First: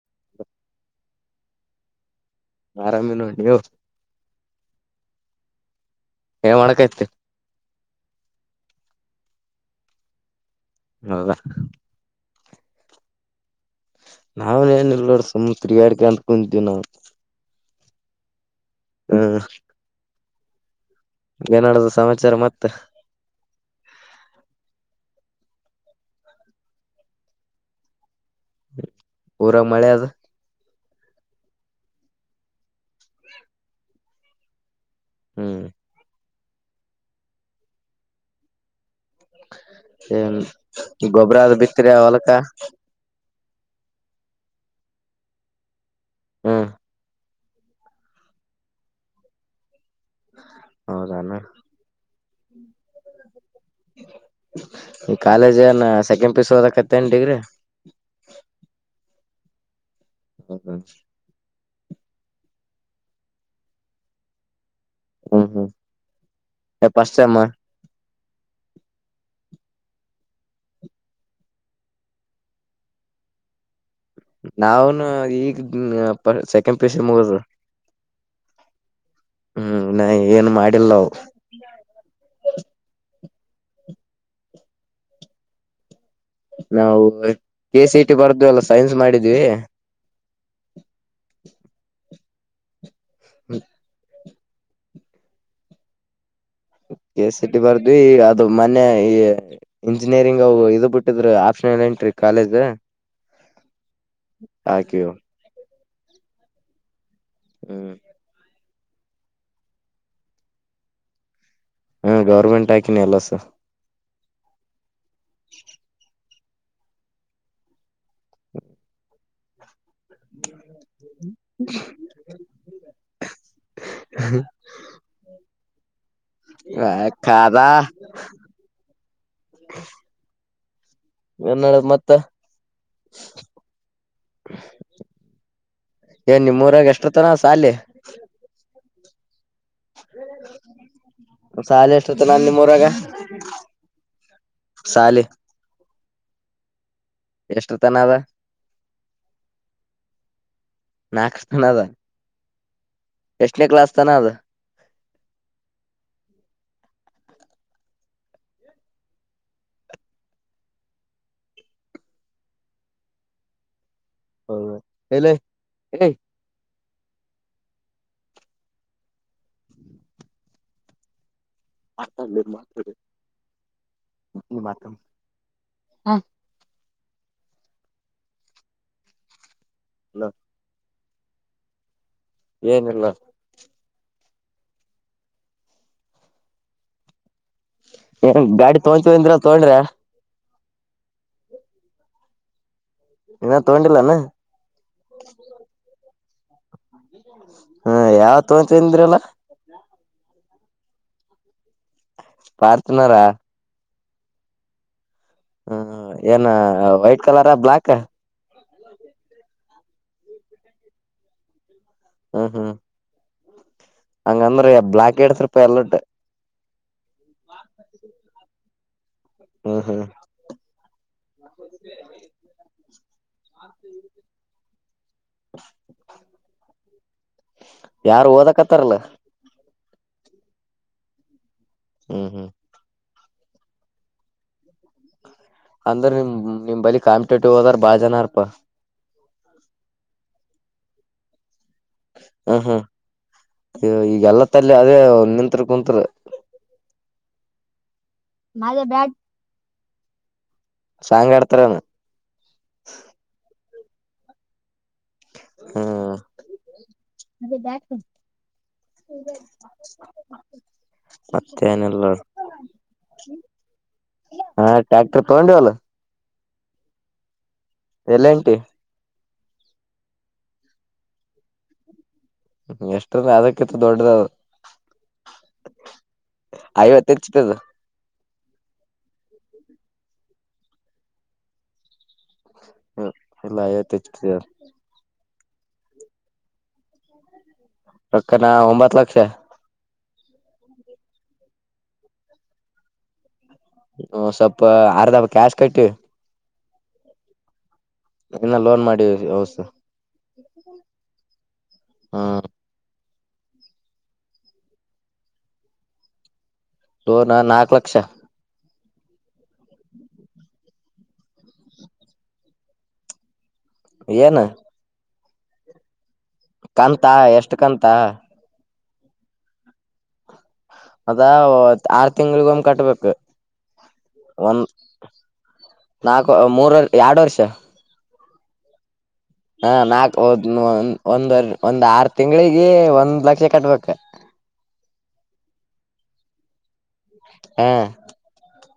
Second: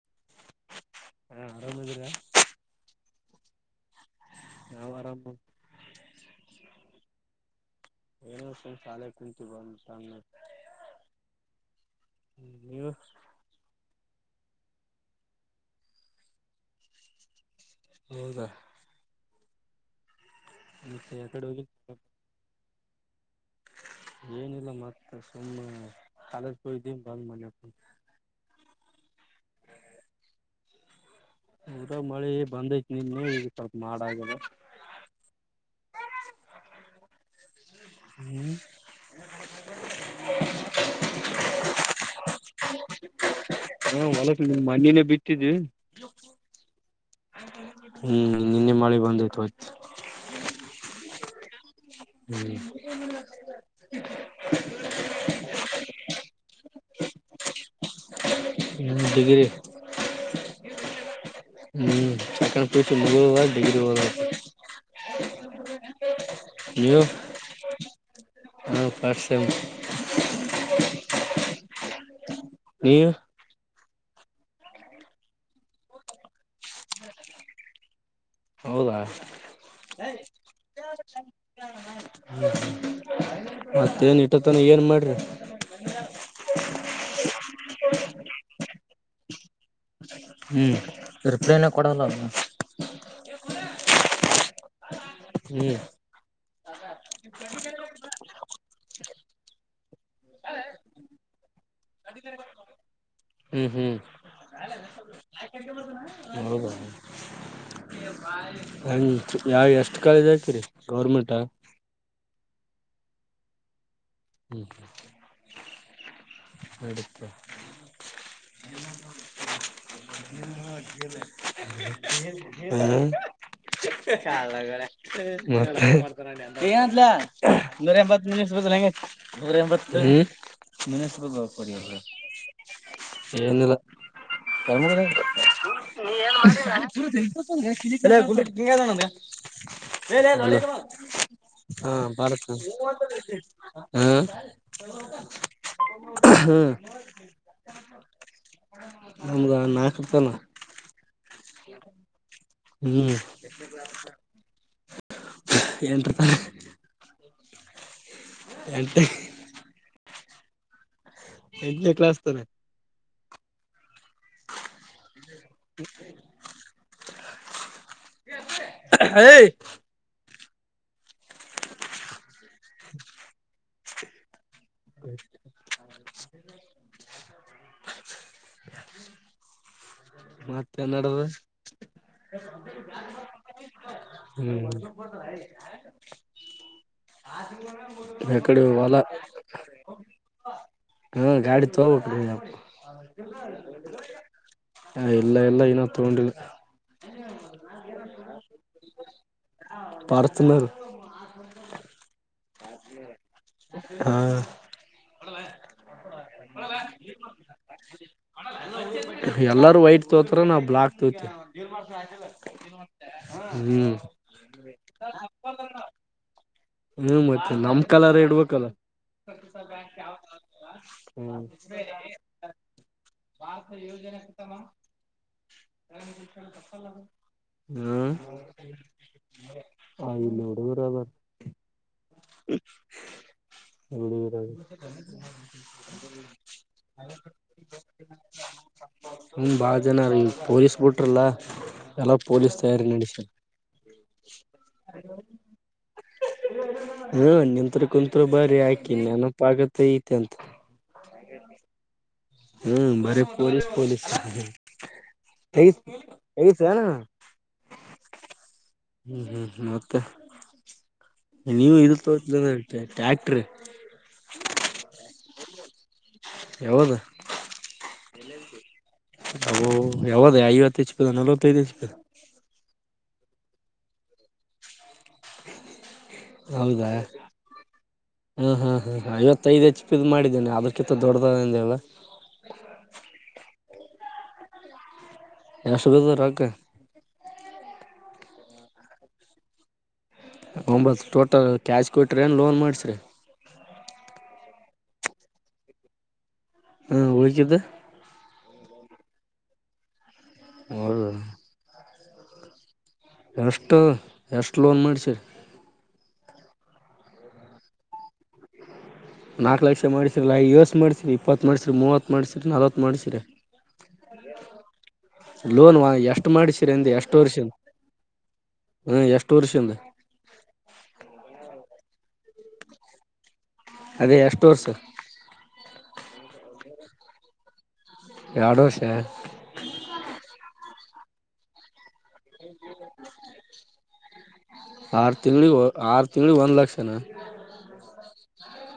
[inaudible] ಆರಾಮೇ ನೋ ನೀವು ನಾವು ಆರಾಮ [inaudible] ಏನ್ ಮಾಡಕತ್ತಿ ಏನ ಸ ಶಾಲೆ ಕುಂತೀ ಬಂದು ಸ [unintelligible] ಹೌದ ಹ್ಮ್ ನಾವನ್ ನ್ ಇಲ್ಲೋ ಸಮುುದರಿಯಡ್ಗೆ ಅಂದಕಂತೀವಿ ನಾ ಹೌದಾ ಹ ಮತ್ತೆ ಕಡೆ ಹೋಗ ಸಮಾಚಾರ ಮತ್ [unintelligible] ಏನಿಲ್ಲ ಮತ್ತ ಹ್ಮ್ ಕಾಲಜ ಕ ದ ಬಲ್ ಮನೆ [inaudible] ಊರಾಗ ಮಳೆ ಅದ ಊರಾಗ ಮಳಿ ಬಂದೈತಿ ನಿನ್ನ [unintelligible] ಈಗ ಸ್ವಲ್ಪ ಮಾಡಾಗದ ಹ್ಮ್ ಹ್ಮ್ ಗೊಬ್ಬರ [unintelligible] ಅದ ಬಿತ್ರ ಹೊಲ್ಕ ಹಾ ಹೊಳಕ ನಿ ಮನನೆೇ ಬಿತ್ತಿದ್ದು ಹಾ ಹ್ಮ್ ನಿನ್ನೆ ಮಳೆ ಬಂದೈ್ತು ಹೌದಣ [inaudible] ಈ ಕಾಲೇಜ್ ಸೆಕೆಂಡ್ ಪಿಯುಸಿ ಓದಕತ್ತನ್ ಡಿಗ್ರಿ ಹ್ಮ ಡಿಗ್ರಿ ಹ ಹ್ಮ್ [unintelligible] ಸೆಕೆಂಡ್ ಪಿಯುಸಿ ಮುಗ್ಧವ ಡಿಗ್ರಿ ಓದೋದು ಹ್ಮ್ ಹ್ಮ್ ಫಸ್ಟ್ ಸೆಂ ಆ ಹ ಫಸ್ಟ್ ಸೆಂ [unintelligible] ನೀವು ನಾಾವನು ಈಗ ಸೆಕೆಂಡ್ ಪಿಯುಸಿ ಮುಗದ ಹೌದಾ ಹ್ಮ್ ನ ಏನು ಮಾಡಿಲ್ಲ [inaudible] ಮತ್ತೇನ್ ಇಟ್ಟತಾನ ಏನ್ ಮಾಡ್ರಿ [inaudible] ನಾವು ಕೆ ಸಿ ಟಿ ಬರ್ದು ಅಲ್ಲ ಸೈನ್ಸ್ ಮಾಡಿದ್ವಿ [inaudible] ಹ್ಮ್ ರಿಪ್ಲೈನ ಕೊಡಲ್ಲ ಹ್ಮ ಹ್ಮ ಕೆ ಸಿ ಟಿ ಬರ್ದ್ವಿ ಅದು ಮನೆ ಈ ಇಂಜಿನಿಯರಿಂಗ್ ಇ ಇದು ಬಿಟ್ಟಿದ್ರ ಆಫ ಜನೆಂಟ್ರಿ ಕಾಲೇಜ ಹ್ಮ್ ಹ್ಮ್ ಹಾಕಿಯೋ ಹ್ಮ್ ಹ ಯಾವ ಎಷ್ಟ್ ಕಾಲೇಜ್ ಆಕೀರಿ ಗೌರ್ಮೆಂಟ ಹಾ ಗೌರ್ಮೆಂಟ್ ಹಾಕಿನಿ ಎಲ್ಲಸ ಹ್ಮ್ ಅನಿಂಟೆಲಿಜಬಲ್ ಎರಡ್ ಎಕ್ರೆ ಹ್ಮ ಕಳ್ಳಗಲೇ ಏನಾಯ್ತೋಲಾ ಕಾದ ನೂರ್ ಎಂಬಟ್ ಮಿನಿಸ್ಟರುದು ನೂರ ಎಂಬತ್ತು ಹು ಕನ್ನಡ ಮತ್ತ ಏನಿಲ್ಲ ತಮಿಳುನಾಗೆ ಏನ್ ನಿಮ್ಮೂರಾಗ ಎಷ್ಟ ತನ ಸಾಲಿ ಲೇಲೆ ಇಲ್ವಾ ಹಾ ಸಾಲಿ ಎಷ್ಟ ತನ ಬಾರತನ ನಿಮ್ಮೂರಾಗ ಹ್ಮ ಸಾಲಿ ಹ್ಮ ಎಷ್ಟ ತನ ಅದ ನಮ್ದ ನಾಕತ್ತನ ನಾ ಹಾಕ್ಸುದ್ನ ಅದ ಹ್ಮ್ ಎಷ್ಟನೇ ಕ್ಲಾಸ್ ತನ ಅದ ಎಂಟ್ ರೂಪಾಯಿ ಎಂಟು ಎಂಟ್ನೆ ಕ್ಲಾಸ್ ತಾನೇ ಹೌದು ಹೇಲೆ ಹೆ ಏಯ್ ಅಷ್ಟೊಂದು ಇದ್ ಮಾಡ್ತಾರೆ ಎಷ್ಟು ಮತ್ತೆೇ ನಡದು ಹ್ಮ ಏನಿಲ್ಲ ಏನ್ ಗಾಡಿ ತೋಕೊಂತಿನಿ ಅಂದ್ರ ತಗೊಂಡ್ರ ಹ್ಮ ಗಾಡಿ ತಕೊ ಬೇಕ್ಲೆ ಪ ಇನ್ನ ತಗೊಂಡಿಲ್ಲಾನ ಹ ಇಲ್ಲ ಇಲ್ಲ ಇನ್ನು ತಗೊಂಡಿಲ್ಲ ಹ್ಮ ಯಾವ ತಕೊಂತೀವಿ ಅಂದ್ರಲ್ಲ ಪಾರ್ಚುನರ್ ಪರ್ಚು ನರ ಹಾ ಹ್ಮ ಏನ ವೈಟ್ ಕಲರ ಬ್ಲಾಕ ಎಲ್ಲಾರೂ ವೈಟ್ ತೋತರ ನಾವವು ಬ್ಲಾಕ್ ತೋತಿವಿ ಹ್ಮ್ ಹ್ಮ್ ಹ್ಮ್ ಹಂಗಂದ್ರ ಬ್ಲಕೆ ಹೇಳ್ತರಪ್ಪ ಎಲ್ಲಟ್ಟು ಹ್ಮ್ ಮತ್ತೆ ನಮ್ ಕಲಾರೆ ಇಡ್ಬೇಕಲ್ಲ ಹ್ಮ್ ಹ್ಮ್ ಹ ಭಾರತ ಯೋಜನೆ ಕತಮಮ್ ಹ್ಮ್ ಯಾರು ಓದಕತ್ತಾರಲ್ಲ ಆ ಇಲ್ಲೋಡುದ್ರೆ ಬತ್ ಹ್ಮ್ ಹ್ಮ್ ಇರ ಅಂದ್ರ ನಿಮ ನಿಮ್ ಬಳಿ ಕಾಂಪಿಟೇಟಿವ್ ಹದರ ಬಾಳ ಜನಾರ್ಪಾ ಹ್ಮ ಬಾಳ ಜನ ರೆ ಈ ಪೊಲೀಸ್ ಬಿಟ್ರಲ್ಲಾ ಎಲ್ಲ ಪೋಲೀಸ್ ಹ್ಮ್ ಹ್ಮ್ ತಯಾರಿ ನಡಸ ಈಗೆಲ್ಲ ತಲ್ಲಿ ಅದೇ ನಿಂತ್ರು ಕುಂತ್ರು ನಿಂತ್ ಕುಂತ್ರು ಬ್ರ ಆಾಕಿನ್ನಪ ಆಗತ್ತ ಐತೆ ಅಂತ ಸಾಂಗ್ ಆಡ್ತಾರನ ಹ್ಮ್ ಬರಿ ಪೊಲಸ್ ಪೊಲಸ್ ಸ ಹ್ಮ್ ಹ್ಮ್ ಹ್ಮ್ ಮತ್ತೆ ನೀವು ಇದ ಮತ್ತೇನಿಲ್ಲ ತೋ ಟ್ಯಾಕ್ಟ್ರ ಹಾ ಟಾಕ್ಟರ್ ತಂಡಲ್ಲ ಹೌದು ಎಲ್ಲೇಟಿ ಅ ಯಾವದ ಐವತ್ತ ಹೆಚ್ ಪದ ನಲವತ್ತೈದು ಹೆಚ್ ಪದ ಎಷ್ಟ್ರಂದ ಅದಕ್ಕಿತ್ತು ದೊಡ್ಡದ ಅದು ಹೌದಾ ಹಾ ಹಾ ಹಾ ಹ ಐವತ್ತೈದ ಹೆಚ್ಚು ಇದ್ ಮಾಡಿದ್ದೇನೆ ಅದಕ್ಕಿಂತ ದೊಡ್ಡದಂದ ಹೇಳ ಹ ಎಲ್ಲ ಾ ತಚ್ಚ ಎಷ್ಟು ಬದ ರಕ ರಕ್ಕನಾ ಒಂಬತ್ ಲಕ್ಷ ಒಂಬತ್ ಟೋಟಲ್ ಕ್ಯಾಶ್ ಕೊಟ್ರಿ ಏನ್ ಲೋನ್ ಮಾಡಸ್ರಿ ಹ ಸ್ವಲ್ಪ ಅರ್ಧ ಕ್ಯಾಶ ಕಟ್ಟಿ ಹ ಹಕಿದೆ ಇನ್ನ ಲೋನ್ ಮಾಡಿ ಔಸ ಹೌದು ಹಾ ಎಷ್ಟು ಎಷ್ಟು ಲೋನ್ ಮಾಡಿಸಿರಿ ದೋ ನ ನಾಕ ಲಕ್ಷ ನಾಲ್ಕು ಲಕ್ಷ ಮಾಡಸ್ರರಲ್ಲ ಯೋಷ್ಟ್ ಮಾಡ್ಸರಿ ಇಪ್ಪತ್ ಮಾಡಸ್ರರಿ ಮೂವತ್ ಮಾಡ್ಸಿ್ರರಿ ನಲ್ವತ್ ಮಾಡ್ಸ್ರರಿ ಏನು ಲೋನ್ ಎಷ್ಟ್ ಮಾಡಿಸಿರಿ ಅಂದ ಎಷ್ಟ ವರ್ಷನ್ ಹಾ ಎಷ್ಟು ವರ್ಷಿಂದ ಅದಾ ಆರ್ ತಿಂಗಳಗ ಒಮ್ಮ್ ಕಟ್ಬೇಕು ಅದೇ ಎಷ್ಟು ಒಂದ ವರ್ಷ ನಾಕು ಮೂರಲ್ಲಿ ಎರಡು ವರ್ಷ ಎರಡೋಷೆ ಹಾ ನಾಕ್ ಒಂದ್ ಒಂದ್ ಆರು ತಿಂಗಳಿಗೆ ಒಂದ್ ಲಕ್ಷ ಕಟ್ಬೇಕ ಆರು ತಿಂಗಳಿಗೆ ಆರು ತಿಂಗಳಿಗೆ ಒಂದ್ ಲಕ್ಷನಾ ಹ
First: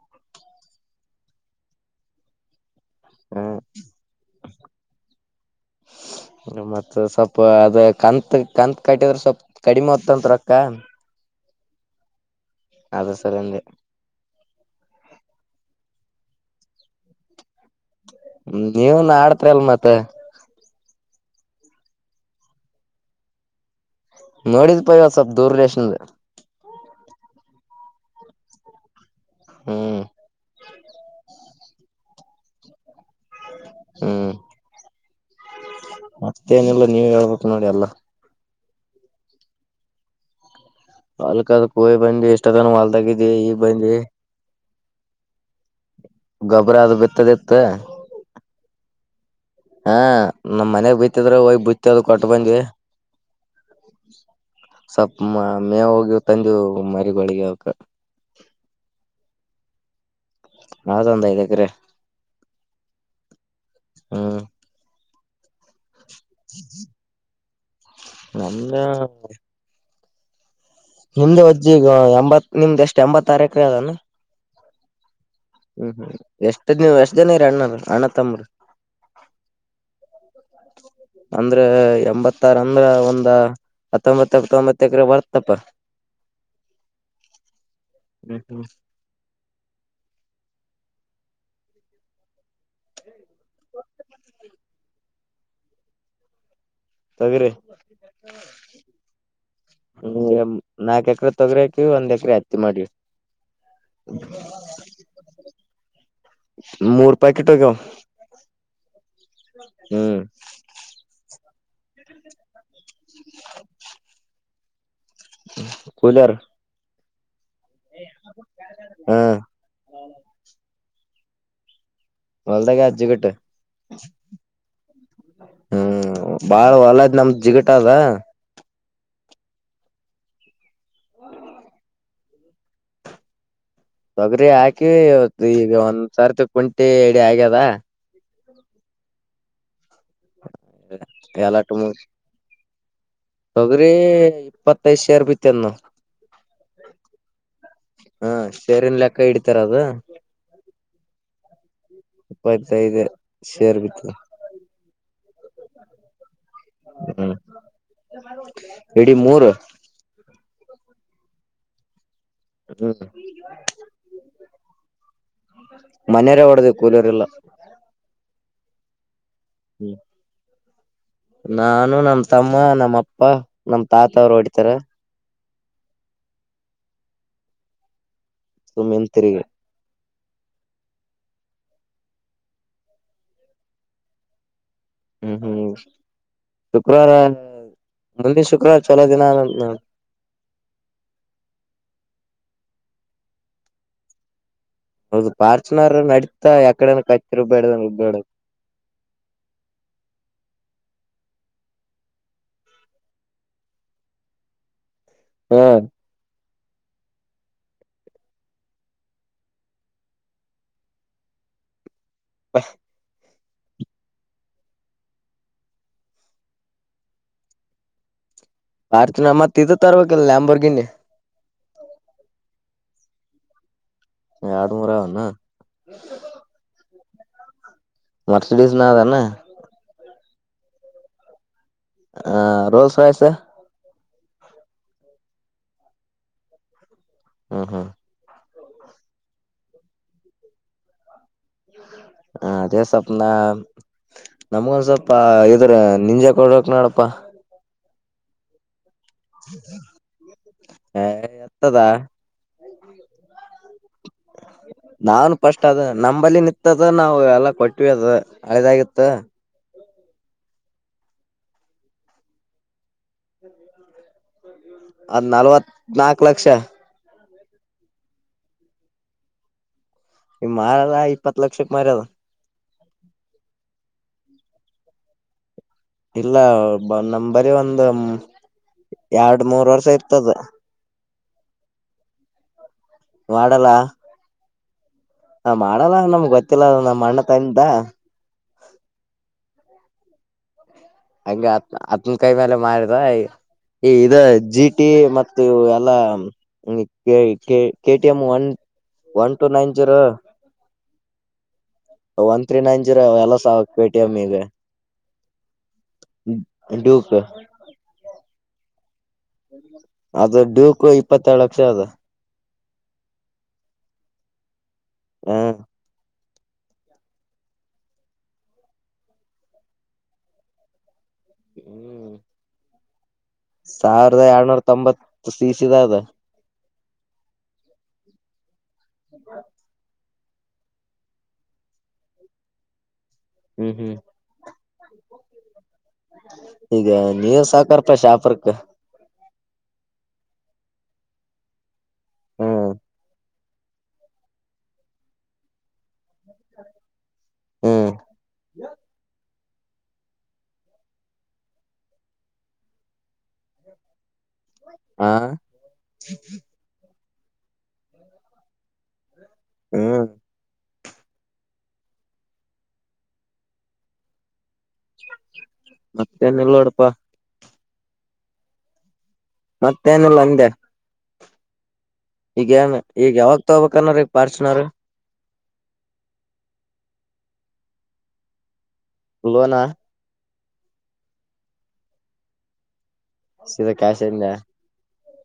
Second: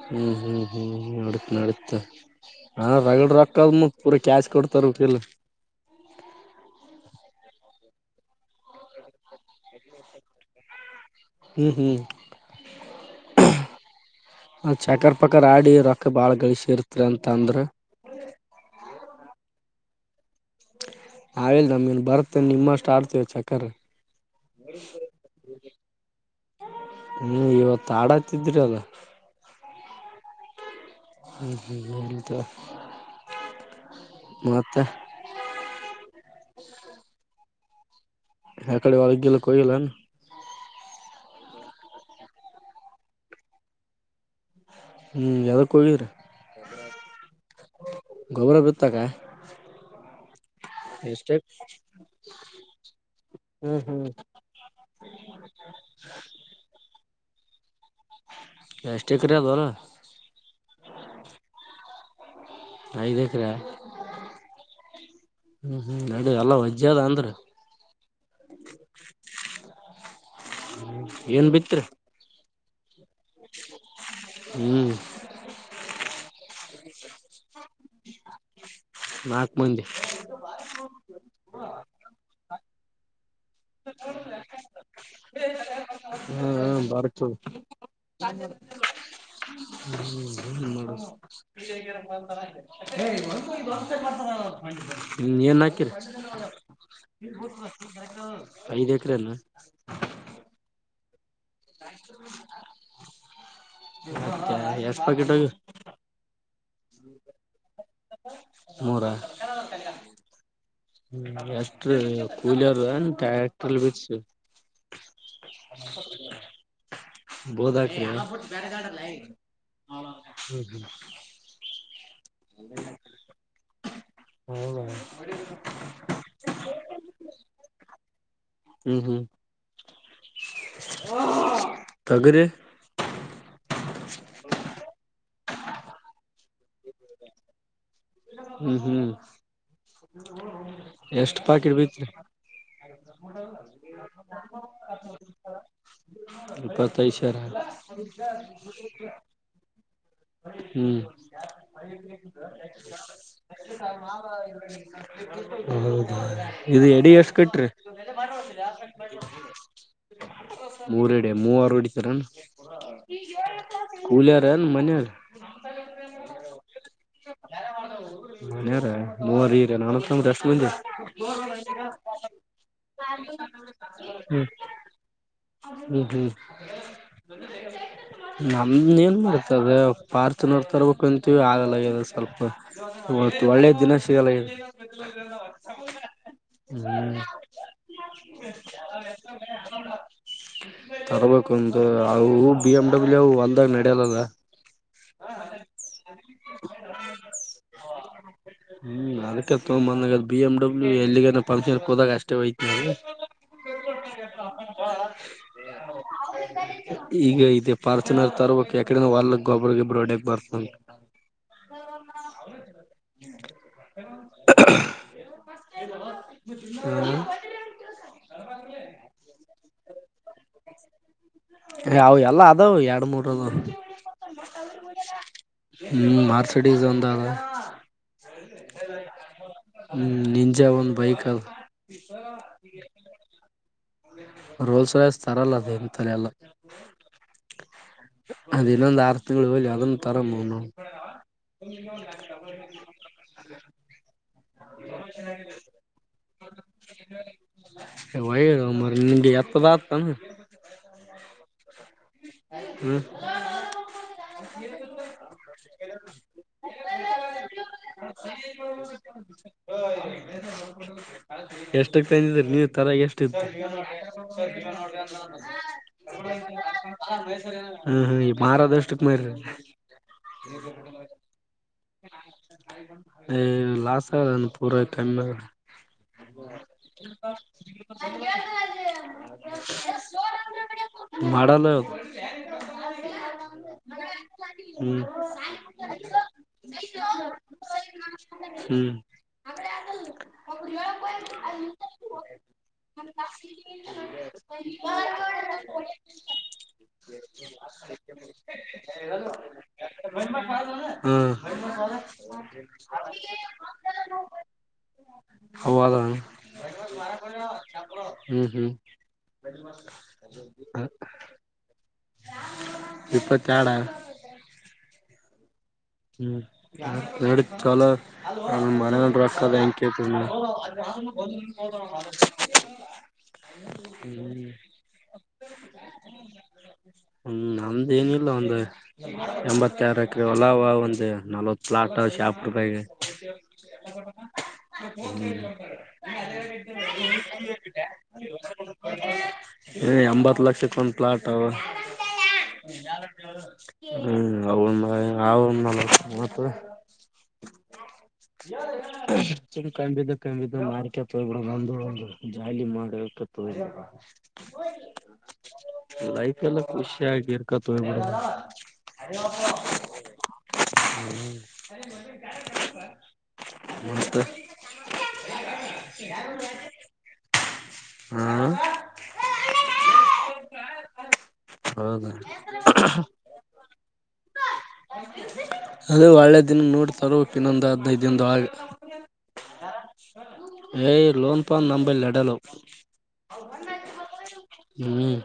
ಹ್ಮ್ ಹ್ಮ್ ಹ್ಮ್್ಮ ನಡತ ನಡಿತ ಹಾ ರಗಡ ಹ ರೊಕ್ಕದ ಪೂರ ಕ್ಯಾಶ್ ಕೊಡ್ತಾರ ಕೆಲ್ಲಿ ಸ್ವಲ್ಪ ಅದ ಕಂತತ್ ಕತ್ ಕಟ್ಟಿದ್ರ ಸ್ವಲ್ಪ್ ಕಡಿಮೆ ಹೊತ್ತತ್ ರೊಕ್ಕ ಹ್ಮ್ ಹ್ಮ್ ಅದು ಸರಿ ಅಂದ ಅ ಚಕರ್ ಪಕರ್ ಆಡಿ ರೊಕ್ಕ ಬಾಳ್ ಗಳಿಸಿ ಇರ್ತ್ರಿ ಅಂತ ಅಂದ್ರ ಹ ಅವ ಇಲ್ ನಮ್ಗೆನ್ ಬರ್ತ ನಿಮ್ಮಷ್ಟ ಆಡ್ತೇವ ಚಕ್ಕ್ರ ನೋಡಿದ್ ಪಯವ ಸ್ವಲ್ಪ ದೂರಷ್ಟ ತಾಡ ಹತಿದ್ರಿ ಅಲ್ಲ ಹ್ಮ್ ಇಲ್ಲಿ ಹೇಳದು ಹ್ಮ್ ಮತ್ತೇ ಏನಿಲ್ಲ ನೀವ ಹಳ್ಬಿಟ್ಟು ನೋಡಿ ಅಲ್ಲ ಯಕಡೆ ಒಳಗಲ್ಲಕ್ಕಯಲ್ಲನು ಅಲ್ಕ ಅದ ಕೋಯಿ ಬಂದಿ ಇಷ್ಟ ಅದನ ಮಲ್ ತಗಿದ ಈಗ್ ಬಂದಿ ಹ್ಮ್ ಯಾವ ಕೋಗ್ರ ಗೊಬ್ಬ್ರ ಅದು ಬಿತ್ತದಿತ್ತ ಗೊಬ್ಬರ ಬಿತ್ತಕ್ಕ ಹಾ ನಮ್ ಮನೆಗ್ ಬಿತ್ತಿದ್ರ ಹೋಗ್ ಬಿತ್ತದ ಕೊಟ್ಟ ಬಂದ್ವಿ ಹ್ಮ್ ಹ್ಮ್ [inaudible] ಸ್ವಲ್ಪ ಮೇವು ಗೀವು ತಂದಿವಿ ಮರಿಗಳಿಗೆ ಅವುಕ. ಎಷ್ಟು ಎಕರೆ ಆದ ಹೊಲ? ಆದ ಒಂದು ಐದು ಎಕರೆ. ಐದೆಕ್ರ? ಹ್ಮ್ [inaudible] ಎಲ್ಲ ವಜ್ಜೇದ್ ಅಂದ್ರ. ನಮ್ದ ನಿಮ್ದ ಏನ್ ಹೊಜ್ಜಿ ಬಿತ್ರಿ ಈಗ ಎಂಬತ್ ನಿಮ್ದ ಎಷ್ಟ್ ಎಂಬತಾರ ಎಕರೆ ಅದಾನ? ಹ್ಮ್. ಹ್ಮ್ ಹ್ಮ್ ಎಷ್ಟು ನೀವ್ ಎಷ್ಟ್ ಜನ ಇರಿ ಅಣ್ಣಂದಿರ. ಅಣ್ಣತಮ್ರ ನಾಕ್ ಮಂದಿ ಅಂದ್ರೆ ಎಂಬತ್ತಾರ. ಅಂದ್ರ ಒಂದ್ ಹತ್ತೊಂಬತ್ತ ತೊಂಬತ್ತ ಎಕರೆ ಬರ್ತ. ಹಾ ಬಾರಿ ಚ. [unintelligible] ಹ್ಮ್ ಹ್ಮ ಹ್ಮ್ ಹ್ಮ. [inaudible] ಏನು ಹಾಕಿರಿ? ತೊಗ್ರಿ ಐದ್ ಎಕರೆಲ್ಲ? ಹ ನಾಕ್ ಎಕರೆ ತೊಗರಿ ಹಾಕಿವ, ಒಂದ್ ಎಕರೆ ಹತ್ತಿ ಮಾಡೀವಿ. ಹತ್ತಿ ಎಷ್ಟು ಪಾಕೆಟ್ ಹೋಗ್ಯವಾ? ಮೂರು ಪಾಕೆಟ್ ಹೋಗ್ಯಾವ. ಮೂರ ಹ್ಮ ಎಷ್ಟ್ರ ಕೂಲೆರ್ ಏನು ಟ್ಯಾಕ್ಟ್ರಲ್. [unintelligible] ಕೂಲರ್ [inaudible] ಬೋದ ಹಾಕಿರ? ಹಾ ಹೊಲದಾಗ ಆದ ಜಿಗುಟು. ಹ್ಮ್ ಹ್ಮ್ ಬಾಳ ಹೊಲ ನಮ್ದ್ ಜಿಗಟ ಅದ. ಹ್ಮ್ ಹ್ಮ್. ತೊಗರಿ? ತೊಗರಿ ಹಾಕಿ ಈಗ ಒಂದ್ ಸಾರ್ತಿ ಕುಂಟಿ ಎಡಿ ಆಗ್ಯದ. ಹ್ಮ್ ಹ್ಮ್. ಎಷ್ಟು ಎಲ್ಲಾಟ ಪಾಕೆಟ್ ಮುಗ್ ಬಿತ್ತಿರಿ? ತೊಗರಿ ಇಪ್ಪತ್ತೈದು ಶೇರ್ ಬಿತ್ಯಾದ ನೋಡು. ಇಪ್ಪತ್ತೈದ್ ಲೆಕ್ಕ ಹಿಡಿತಾರ ಅದು ಹ್ಮ್. ಇಪ್ಪತ್ತೈದು ಶೇರ್ ಬಿತ್ತು ಮಾವ. [unintelligible] ಹೌದೌದು. ಇದು ಎಡಿ ಎಷ್ಟ ಹ್ಮ್ ಕಟ್ರಿ? ಇಡೀ ಮೂರು ಮೂರ್ ಎಡೆ ಮೂವರು ಹೊಡಿತರಣ? ಹ್ಮ್ ಕೂಲೆರೇನ? ಮನೆಯವರ? ಮನೆಯವರೇ ಹೊಡದೀವಿ ಕೂಲೆರ್ ಇಲ್ಲ. ಕೂಲೆರ, ಮೂವರು ಇರೇನು ಅಣ್ಣ ತಮ್ಮರು ಎಷ್ಟು ಮಂದಿ ಇರಿ? ನಾನು ನಮ್ ತಮ್ಮ ನಮ್ಮ ಅಪ್ಪ ನಮ್ ತಾತ ಅವ್ರು ಹ್ಮ್ ಹೊಡಿತಾರ. ಹ್ಮ್ ಹ್ಮ್ ನಮ ಸುಮ್ಮ್ ಏನ್ ತಿರುಗಿ ಮಾಡತದ ಹೇಳು? ಫಾರ್ಚೂನರ್ ತರ್ಬೇಕು ಅಂತೀವಿ ಆಗಲ್ಲ ಆಗ್ಯದ ಸ್ವಲ್ಪ, ಇವತ್ತು ಒಳ್ಳೆ ದಿನ ಸಿಗಲ್ಲ ಆಗ್ಯದ. ಹ್ಮ್ ಹ್ಮ್ ಶುಕ್ರವಾರ ಹ್ಮ್ [inaudible] ಮುಂದಿನ ಶುಕ್ರವಾರ ಚೊಲೋ ದಿನ ಆದಂತ ನೋಡ್. ತರ್ಬೇಕು ಒಂದು, ಅವು ಬಿ ಎಮ್ ಡಬ್ಲ್ಯೂ ಹೊಲದಾಗ ನಡಿಯಲ್ಲ ಅಲಾ? ಹೌದು ಪಾರ್ಚುನಾರ ನಡತಾ ಎಕಡನು ಕೆಟ್ಟರ. [unintelligible] ಹ್ಮ್ ಅದಕ್ಕೆ ತೊಗೊಂಡ ಬಂದಂಗ, ಬಿ ಎಮ್ ಡಬ್ಲ್ಯೂ ಎಲ್ಲಿಗನ ಫಂಕ್ಷನ್ ಹೋದಾಗ ಅಷ್ಟೇ ಹೋಯ್ತೀವಿ. ಕೊಟ್ಟ. [inaudible] ಹಾ. ಈಗ ಇದ ಪಾರ್ಚನರ್ ತರ್ಬೇಕ ಎಕಡೆನ ಹೊಲಕ ಗೊಬ್ಬರ ಗಿಬ್ಬರ ಹೊಡ್ಯಾಕ್ ಬರ್ತದ ಅಂತ. ಹ್ಮ. [inaudible] ಹ. [inaudible] [unintelligible] ಹ ಅರ್ತಿನಮ್ಮತ್ತದು ತರಬೇಕಲ್ಲ ಅಂಬರ್ಗೆ ಅ ಎಲ್ಲ ಅದಾವ ಎರಡ್ ಮೂರದು ಎರಡ್ ಮೂರ ಅವನ ಹ್ಮ್ ಮಾರ್ಸಿಡೀಸ್ ಅಂತ ಅ ಮರ್ಸಿಡಿಸ್ ನಾದಾನ ಹ್ಮ ನಿಂಜ ಒಂದು ಬಹಿಕಲ್ ಹ ರೋಲ್ ಸಾಯಸ ರೋಲ್ಸ ರಸ್ ತರಲ್ಲ ದೇಮ ತಲೆ ಎಲ್ಲ ಹ್ಮ್ ಹ್ಮ್ ಅದ ಇಲ್ಲ ಒಂದು ಆರ್ ತಿಗಳು ಬಲಿ ಅದನ್ನು ತರ ಬ ನಮ್ಗೊಂದ ಸ್ವಲ್ಪ ಇದ್ರ ನಿಂಜಕ್ ಕೊಡಕ್ ನಾಡಪ್ಪಾ ವ ನಿಗೆ ಆತದತ ಎತ್ತದ ಹ್ಮ್ ನಾವನ್ ಫಸ್ಟ್ ಅದ ನಂಬಲ್ಲಿ ನಿತ್ತದ ನಾವು ಎಲ್ಲಾ ಕೊಟ್ಟಿವಿ ಅದ ಹಳದಾಗಿತ್ತ ಎಷ್ಟಕ್ ತಂದಿದ್ರ ನೀವ ತರಗೆ ಎಷ್ಟಿತ್ತು ಸ ಅದ್ ನಲ್ವತ್ ನೋ ನಾಕ್ ಲಕ್ಷ ಹ್ಮ ಹ್ಮ ಈ ಮಾರದಷ್ಟಕ್ ಮಾರ ಈ ಮಾರಲ್ಲ ಇಪ್ಪತ್ ಲಕ್ಷಕ್ ಮಾರ್ಯದ ಹ ಲಸ್ ನಾನು ಪೂರೈತಮ್ಮ ಇಲ್ಲ ನಮ ಬರಿ ಒಂದು ಆಗ ಎರಡು ಮೂರ್ ವರ್ಷ ಇರ್ತದ ಮಾಡಲು ವಡಲಾ ಹ್ಮ್ ಹ ಮಾಡಲ್ಲ ನಮ್ಗೆ ಗೊತ್ತಿಲ್ಲ ನಮ್ಮ ಅಣ್ಣ ತಾಯಂತ ಅಡೆ ಆಗಲ್ಲ ಹಂಗ ಅತ್ ಅತ್ನ ಕೈ ಮೇಲೆ ಮಾಡಾರಿದ ಈ ಈ ಇ ಜಿ ಟಿ ಮ ಎಲ್ಲಾ K KTM one one two nine zero ಹ್ಮ ಒನ್ ತ್ರೀ ನೈನ್ ಜೀರೋ ಎಲ್ಲ ಸಾವ ೂಪ್ ಹ್ಮ್ ಹ್ಮ್ ಅದ ಡ್ಯೂಕ್ ಇಪ್ಪತ್ತೆರಡು ಲಕ್ಷ ಅದ ವಿಿಪ್ಪಾ ಚಡ ಹಾ ಹ್ಮ್ ನ ಚಲ ಮನತದೆ ಎಂಕತ ಒಂದಾವ ಸಾವಿರದ ಎರಡ್ನೂರ ತೊಂಬತ್ತು ಸಿಸಿದ ಅದ ಹ್ಮ್ ನಮ್ದ ಏನಿಲ್ಲ ಒಂದು ಎಂಬತ್ತಾರ ಎಕರೆ ಹೊಲ ನಲ್ವತ್ತು ಪ್ಲಾ ಶಾಪ ರೂಪಾಯಿಗೆ ಹ್ಮ್ ಹ್ಮ್ ಈಗ ನೀವ್ ಸಾಕಾರಪ ಶಾಪರ್ಕ್ ಹ ಎಂಬತ್ ಲಕ್ಷ ಎ ಕನ್ ಪ್ಲಾಟ್ ಅವವಾ ಹ್ಮ್ ಹ್ಮ್ ಅವ ಹ್ಮ್ ಚ ಕಂಬಿದ ಕಂಬಿದ ಮಾರಕಪ್ ಹೋಗ್ಬಿಡಂದು ಜಾಲಿ ಮಾಡ ಆ ಲೈಫ್ ಎಲ್ಲ ಖುಷಿ ಹಗಿ ಇರ್ಕತ್ ಹ್ಮ್ ಹ್ಮ ಮಸ್ತ ಮತ್ತೆ ನಲ್ ನೋಡಪ್ಪಾ ಹ್ಮ್ ಮತ್ತೇನಲ್ಲ ಹೆ ಹೌದ ಈಗ ಏನ್ ಈಗ ಅದೇ ಒಳ್ಳೆ ದಿನ ನೋಡ್ತಾರ ಇನ್ನೊಂದು ಅಧಿನೈದ್ದು ಧಿನ ಒಳಗೆ ಹ ಲೋನಾ ಏಯ್ ಲೋನ್ಪಾನ್ ನಂಬೈ ಲಡಲು ಸೀದಾ ಕ್ಯಾಶ್ ಇಂದ ಹ್ಮ್